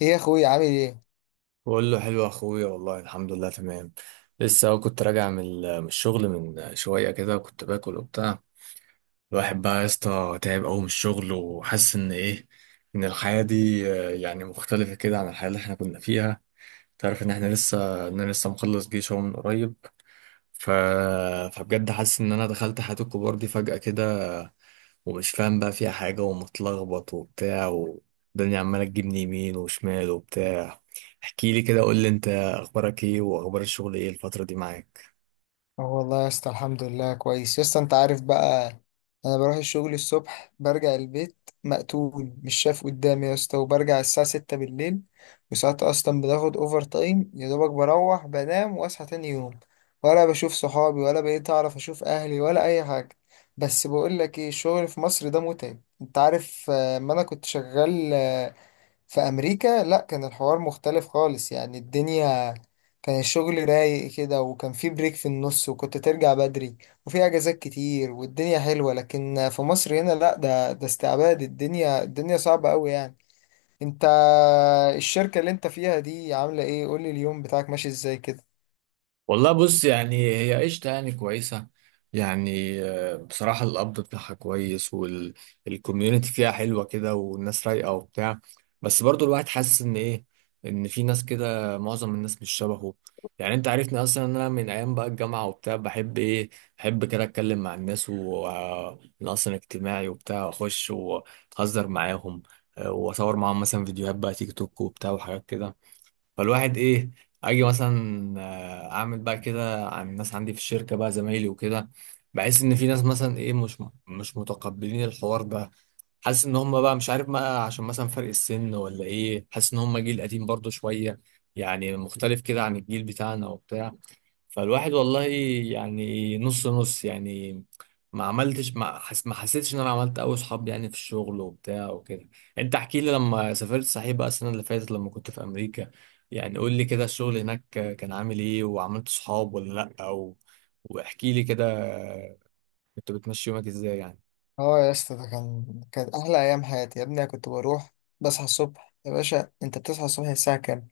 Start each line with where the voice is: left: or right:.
left: ايه يا اخوي، عامل ايه؟
right: بقول له حلو يا اخويا، والله الحمد لله تمام. لسه أهو كنت راجع من الشغل من شويه كده، كنت باكل وبتاع. الواحد بقى يا اسطى تعب قوي من الشغل، وحاسس ان ايه، ان الحياه دي، يعني مختلفه كده عن الحياه اللي احنا كنا فيها. تعرف ان انا لسه مخلص جيش اهو من قريب. ف... فبجد حاسس ان انا دخلت حياه الكبار دي فجاه كده، ومش فاهم بقى فيها حاجة، ومتلخبط وبتاع، والدنيا عمالة تجيبني يمين وشمال وبتاع. احكي لي كده، قول لي انت اخبارك ايه، واخبار الشغل ايه الفترة دي معاك؟
left: اه والله يا اسطى، الحمد لله كويس يا اسطى. انت عارف بقى، انا بروح الشغل الصبح برجع البيت مقتول، مش شايف قدامي يا اسطى. وبرجع الساعة 6 بالليل، وساعات اصلا بناخد اوفر تايم. يا دوبك بروح بنام واصحى تاني يوم، ولا بشوف صحابي ولا بقيت اعرف اشوف اهلي ولا اي حاجة. بس بقول لك ايه، الشغل في مصر ده متعب، انت عارف. ما انا كنت شغال في امريكا. لا، كان الحوار مختلف خالص. يعني الدنيا كان الشغل رايق كده، وكان في بريك في النص، وكنت ترجع بدري، وفي اجازات كتير، والدنيا حلوة. لكن في مصر هنا لا، ده استعباد، الدنيا صعبة قوي يعني. انت، الشركة اللي انت فيها دي عاملة ايه؟ قولي، اليوم بتاعك ماشي ازاي كده؟
right: والله بص، يعني هي قشطة، يعني كويسة. يعني بصراحة القبض بتاعها كويس، والكوميونتي فيها حلوة كده، والناس رايقة وبتاع. بس برضو الواحد حاسس إن إيه، إن في ناس كده معظم الناس مش شبهه. يعني أنت عارفني أصلا، إن أنا من أيام بقى الجامعة وبتاع بحب كده أتكلم مع الناس، وأنا أصلا اجتماعي وبتاع، وأخش وأهزر معاهم، وأصور معاهم مثلا فيديوهات بقى تيك توك وبتاع وحاجات كده. فالواحد ايه، اجي مثلا اعمل بقى كده عن الناس عندي في الشركه بقى زمايلي وكده. بحس ان في ناس مثلا ايه، مش متقبلين الحوار ده. حاسس ان هم بقى مش عارف بقى، عشان مثلا فرق السن ولا ايه، حاسس ان هم جيل قديم برضو شويه، يعني مختلف كده عن الجيل بتاعنا وبتاع. فالواحد والله يعني نص نص، يعني ما حسيتش ان انا عملت قوي صحاب يعني في الشغل وبتاع وكده. انت احكي لي، لما سافرت صحيح بقى السنة اللي فاتت لما كنت في امريكا، يعني قول لي كده الشغل هناك كان عامل ايه، وعملت صحاب ولا لا؟ او واحكي لي كده كنت بتمشي يومك ازاي يعني.
left: اه يا اسطى، ده كان احلى ايام حياتي يا ابني. أنا كنت بروح بصحى الصبح. يا باشا انت بتصحى الصبح الساعة كام؟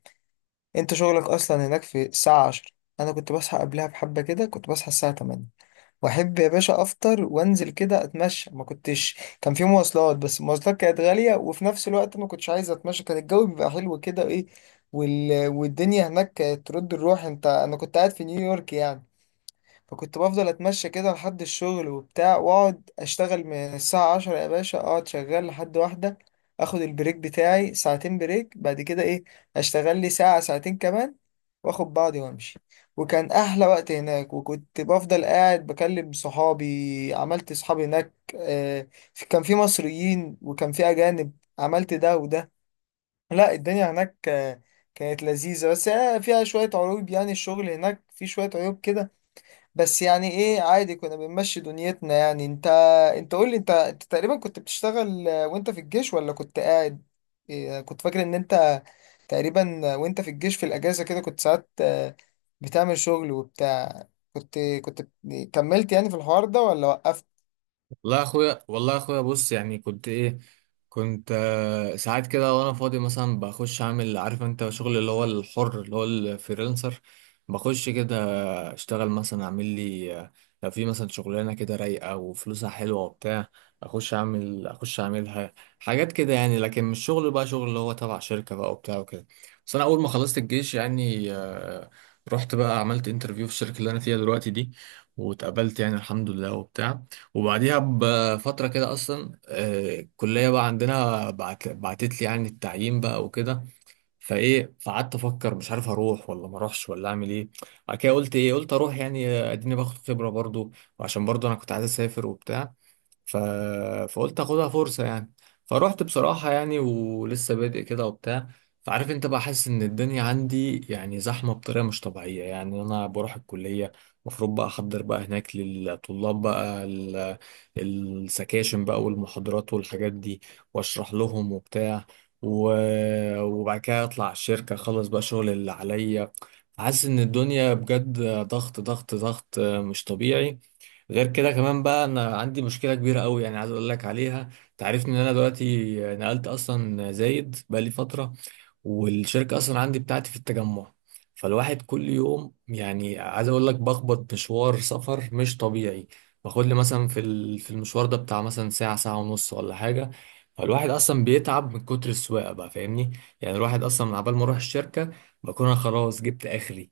left: انت شغلك اصلا هناك في الساعة 10. انا كنت بصحى قبلها بحبة كده، كنت بصحى الساعة 8. واحب يا باشا افطر وانزل كده اتمشى. ما كنتش، كان في مواصلات بس المواصلات كانت غالية، وفي نفس الوقت ما كنتش عايز اتمشى. كان الجو بيبقى حلو كده ايه. والدنيا هناك كانت ترد الروح. انت، انا كنت قاعد في نيويورك يعني. فكنت بفضل اتمشى كده لحد الشغل وبتاع، واقعد اشتغل من الساعة 10 يا باشا، اقعد شغال لحد 1. اخد البريك بتاعي ساعتين بريك، بعد كده ايه، اشتغل لي ساعة ساعتين كمان، واخد بعضي وامشي. وكان احلى وقت هناك، وكنت بفضل قاعد بكلم صحابي. عملت صحابي هناك، كان في مصريين وكان في اجانب، عملت ده وده. لا، الدنيا هناك كانت لذيذة. بس هي فيها شوية عيوب يعني، الشغل هناك في شوية عيوب كده. بس يعني ايه عادي، كنا بنمشي دنيتنا يعني. انت قول لي، انت تقريبا كنت بتشتغل وانت في الجيش ولا كنت قاعد؟ إيه، كنت فاكر ان انت تقريبا وانت في الجيش في الاجازة كده كنت ساعات بتعمل شغل وبتاع. كنت كنت كملت يعني في الحوار ده ولا وقفت؟
right: والله يا اخويا بص، يعني كنت ايه، كنت ساعات كده وانا فاضي مثلا بخش اعمل، عارف انت شغل اللي هو الحر، اللي هو الفريلانسر. بخش كده، اشتغل مثلا اعمل لي، لو في مثلا شغلانه كده رايقه وفلوسها حلوه وبتاع، اخش اعملها، حاجات كده يعني. لكن مش شغل بقى شغل اللي هو تبع شركه بقى وبتاع وكده. بس انا اول ما خلصت الجيش يعني، رحت بقى عملت انترفيو في الشركه اللي انا فيها دلوقتي دي، واتقبلت يعني الحمد لله وبتاع. وبعديها بفتره كده اصلا، الكليه بقى عندنا بعتت لي يعني التعيين بقى وكده. فايه، فقعدت افكر مش عارف اروح ولا ما اروحش ولا اعمل ايه. بعد كده قلت اروح يعني، اديني باخد خبره برضو، وعشان برضو انا كنت عايز اسافر وبتاع. ف... فقلت اخدها فرصة يعني. فروحت بصراحة يعني، ولسه بادئ كده وبتاع. فعارف انت بقى، حاسس ان الدنيا عندي يعني زحمة بطريقة مش طبيعية. يعني انا بروح الكلية، المفروض بقى احضر بقى هناك للطلاب بقى السكاشن بقى والمحاضرات والحاجات دي، واشرح لهم وبتاع. و... وبعد كده اطلع على الشركة اخلص بقى شغل اللي عليا. حاسس ان الدنيا بجد ضغط ضغط ضغط مش طبيعي. غير كده كمان بقى، انا عندي مشكله كبيره قوي يعني، عايز اقول لك عليها. تعرفني ان انا دلوقتي نقلت اصلا زايد بقى لي فتره، والشركة أصلا عندي بتاعتي في التجمع. فالواحد كل يوم يعني عايز أقول لك بخبط مشوار سفر مش طبيعي. باخد لي مثلا في المشوار ده بتاع مثلا ساعة ساعة ونص ولا حاجة. فالواحد أصلا بيتعب من كتر السواقة بقى، فاهمني يعني. الواحد أصلا من عبال ما أروح الشركة بكون أنا خلاص جبت آخري.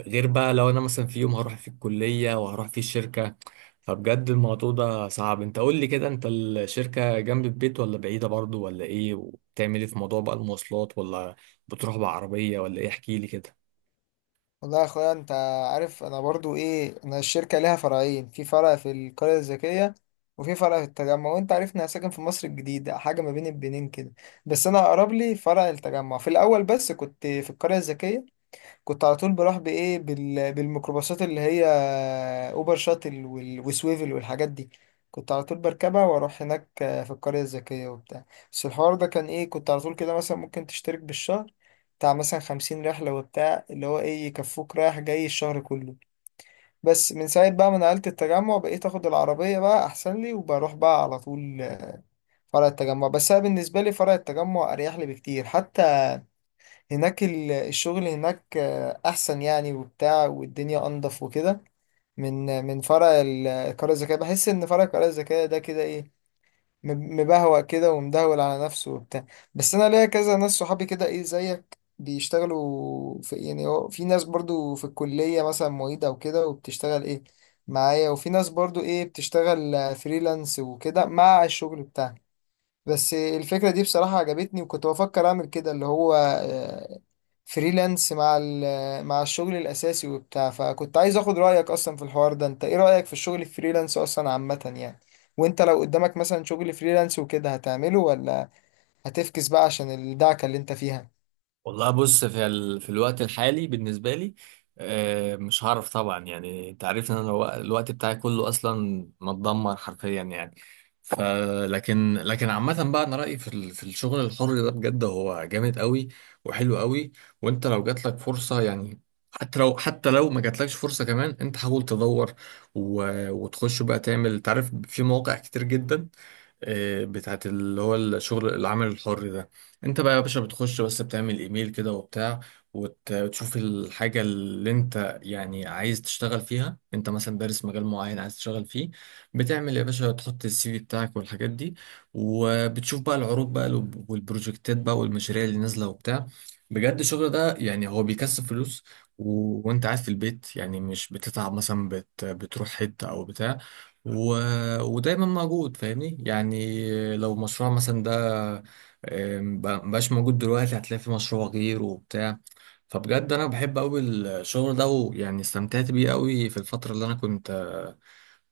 right: غير بقى لو أنا مثلا في يوم هروح فيه الكلية وهروح فيه الشركة، فبجد الموضوع ده صعب. انت قول لي كده، انت الشركة جنب البيت ولا بعيدة برضو ولا ايه؟ وبتعمل ايه في موضوع بقى المواصلات، ولا بتروح بعربية ولا ايه؟ احكي لي كده.
left: والله يا اخويا، انت عارف، انا برضو ايه، انا الشركه ليها فرعين، في فرع في القريه الذكيه، وفي فرع في التجمع. وانت عارفني انا ساكن في مصر الجديده، حاجه ما بين البنين كده. بس انا اقرب لي فرع التجمع. في الاول بس كنت في القريه الذكيه، كنت على طول بروح بايه، بالميكروباصات اللي هي اوبر شاتل وسويفل والحاجات دي. كنت على طول بركبها واروح هناك في القرية الذكية وبتاع. بس الحوار ده كان ايه، كنت على طول كده مثلا ممكن تشترك بالشهر بتاع مثلا 50 رحلة وبتاع، اللي هو ايه يكفوك رايح جاي الشهر كله. بس من ساعة بقى ما نقلت التجمع، بقيت اخد العربية بقى احسن لي، وبروح بقى على طول فرع التجمع. بس انا بالنسبة لي فرع التجمع اريح لي بكتير. حتى هناك الشغل هناك احسن يعني وبتاع، والدنيا انضف وكده. من فرع القرية الذكية بحس ان فرع القرية الذكية ده كده ايه، مبهوأ كده ومدهول على نفسه وبتاع. بس انا ليا كذا ناس صحابي كده ايه زيك بيشتغلوا في، يعني هو في ناس برضو في الكلية مثلا معيدة او كده وبتشتغل ايه معايا، وفي ناس برضو ايه بتشتغل فريلانس وكده مع الشغل بتاعها. بس الفكرة دي بصراحة عجبتني، وكنت بفكر أعمل كده اللي هو فريلانس مع مع الشغل الأساسي وبتاع. فكنت عايز أخد رأيك أصلا في الحوار ده. أنت إيه رأيك في الشغل الفريلانس أصلا عامة يعني؟ وأنت لو قدامك مثلا شغل فريلانس وكده هتعمله، ولا هتفكس بقى عشان الدعكة اللي أنت فيها؟
right: والله بص، في الوقت الحالي بالنسبة لي، مش هعرف طبعا، يعني انت عارف ان انا الوقت بتاعي كله اصلا متدمر حرفيا يعني. ف لكن عامة بقى، انا رأيي في الشغل الحر ده بجد هو جامد قوي وحلو قوي. وانت لو جات لك فرصة يعني، حتى لو ما جاتلكش فرصة كمان، انت حاول تدور. و... وتخش بقى تعمل، تعرف في مواقع كتير جدا بتاعت اللي هو الشغل العمل الحر ده. انت بقى يا باشا بتخش بس بتعمل ايميل كده وبتاع، وتشوف الحاجة اللي انت يعني عايز تشتغل فيها. انت مثلا دارس مجال معين عايز تشتغل فيه، بتعمل يا باشا تحط السي في بتاعك والحاجات دي، وبتشوف بقى العروض بقى والبروجكتات بقى والمشاريع اللي نازلة وبتاع. بجد الشغل ده يعني هو بيكسب فلوس. و... وانت قاعد في البيت يعني، مش بتتعب مثلا بتروح حتة او بتاع. و... ودايما موجود، فاهمني يعني، لو مشروع مثلا ده مبقاش موجود دلوقتي، هتلاقي في مشروع غيره وبتاع. فبجد انا بحب قوي الشغل ده، ويعني استمتعت بيه قوي في الفترة اللي انا كنت آه،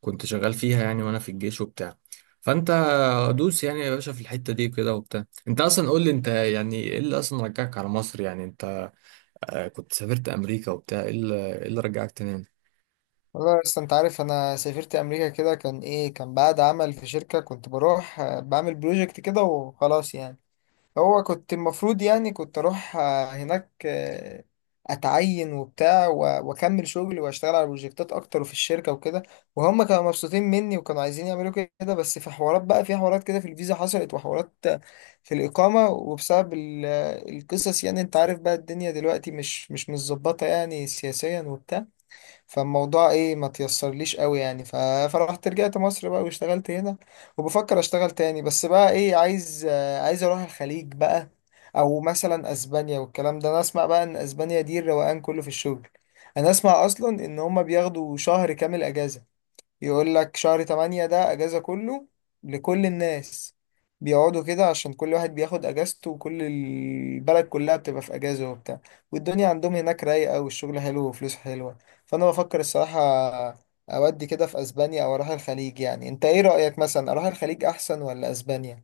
right: كنت شغال فيها يعني وانا في الجيش وبتاع. فانت دوس يعني يا باشا في الحتة دي كده وبتاع. انت اصلا قول لي، انت يعني ايه اللي اصلا رجعك على مصر؟ يعني انت كنت سافرت امريكا وبتاع، ايه اللي إيه اللي رجعك تاني؟
left: والله أصلا أنت عارف، أنا سافرت أمريكا كده كان إيه، كان بعد عمل في شركة كنت بروح بعمل بروجكت كده وخلاص يعني. هو كنت المفروض يعني كنت اروح هناك اتعين وبتاع واكمل شغلي واشتغل على بروجكتات اكتر وفي الشركه وكده. وهم كانوا مبسوطين مني وكانوا عايزين يعملوا كده، بس في حوارات كده في الفيزا حصلت، وحوارات في الاقامه. وبسبب القصص يعني، انت عارف بقى الدنيا دلوقتي مش متظبطه يعني سياسيا وبتاع. فالموضوع ايه، ما تيسرليش قوي يعني. فرحت رجعت مصر بقى واشتغلت هنا. وبفكر اشتغل تاني، بس بقى ايه، عايز اروح الخليج بقى، او مثلا اسبانيا. والكلام ده، انا اسمع بقى ان اسبانيا دي الروقان كله في الشغل. انا اسمع اصلا ان هما بياخدوا شهر كامل اجازة، يقول لك شهر 8 ده أجازة كله لكل الناس، بيقعدوا كده عشان كل واحد بياخد أجازته، وكل البلد كلها بتبقى في أجازة وبتاع. والدنيا عندهم هناك رايقة، والشغل حلو وفلوس حلوة. فأنا بفكر الصراحة أودي كده في أسبانيا أو أروح الخليج يعني. أنت إيه رأيك، مثلا أروح الخليج أحسن ولا أسبانيا؟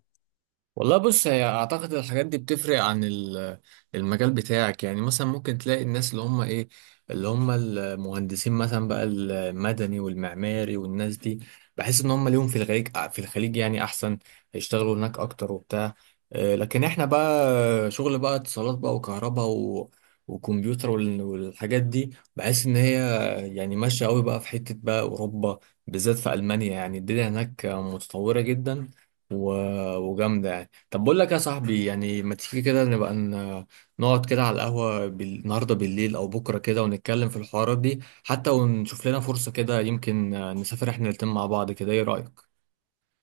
right: والله بص، هي اعتقد الحاجات دي بتفرق عن المجال بتاعك. يعني مثلا ممكن تلاقي الناس اللي هم ايه، اللي هم المهندسين مثلا بقى المدني والمعماري والناس دي، بحس ان هم ليهم في الخليج يعني احسن، يشتغلوا هناك اكتر وبتاع. لكن احنا بقى شغل بقى اتصالات بقى وكهرباء، و وكمبيوتر والحاجات دي، بحس ان هي يعني ماشيه قوي بقى في حته بقى اوروبا، بالذات في المانيا. يعني الدنيا هناك متطوره جدا وجامده. طب بقول لك يا صاحبي يعني، ما تيجي كده نقعد كده على القهوة النهاردة بالليل أو بكرة كده، ونتكلم في الحوارات دي حتى، ونشوف لنا فرصة كده، يمكن نسافر احنا الاتنين مع بعض كده، ايه رأيك؟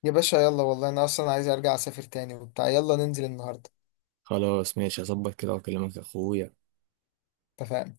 left: يا باشا يلا، والله أنا أصلا عايز أرجع أسافر تاني وبتاع. يلا ننزل النهاردة.
right: خلاص ماشي، هظبط كده وأكلمك يا أخويا.
left: اتفقنا.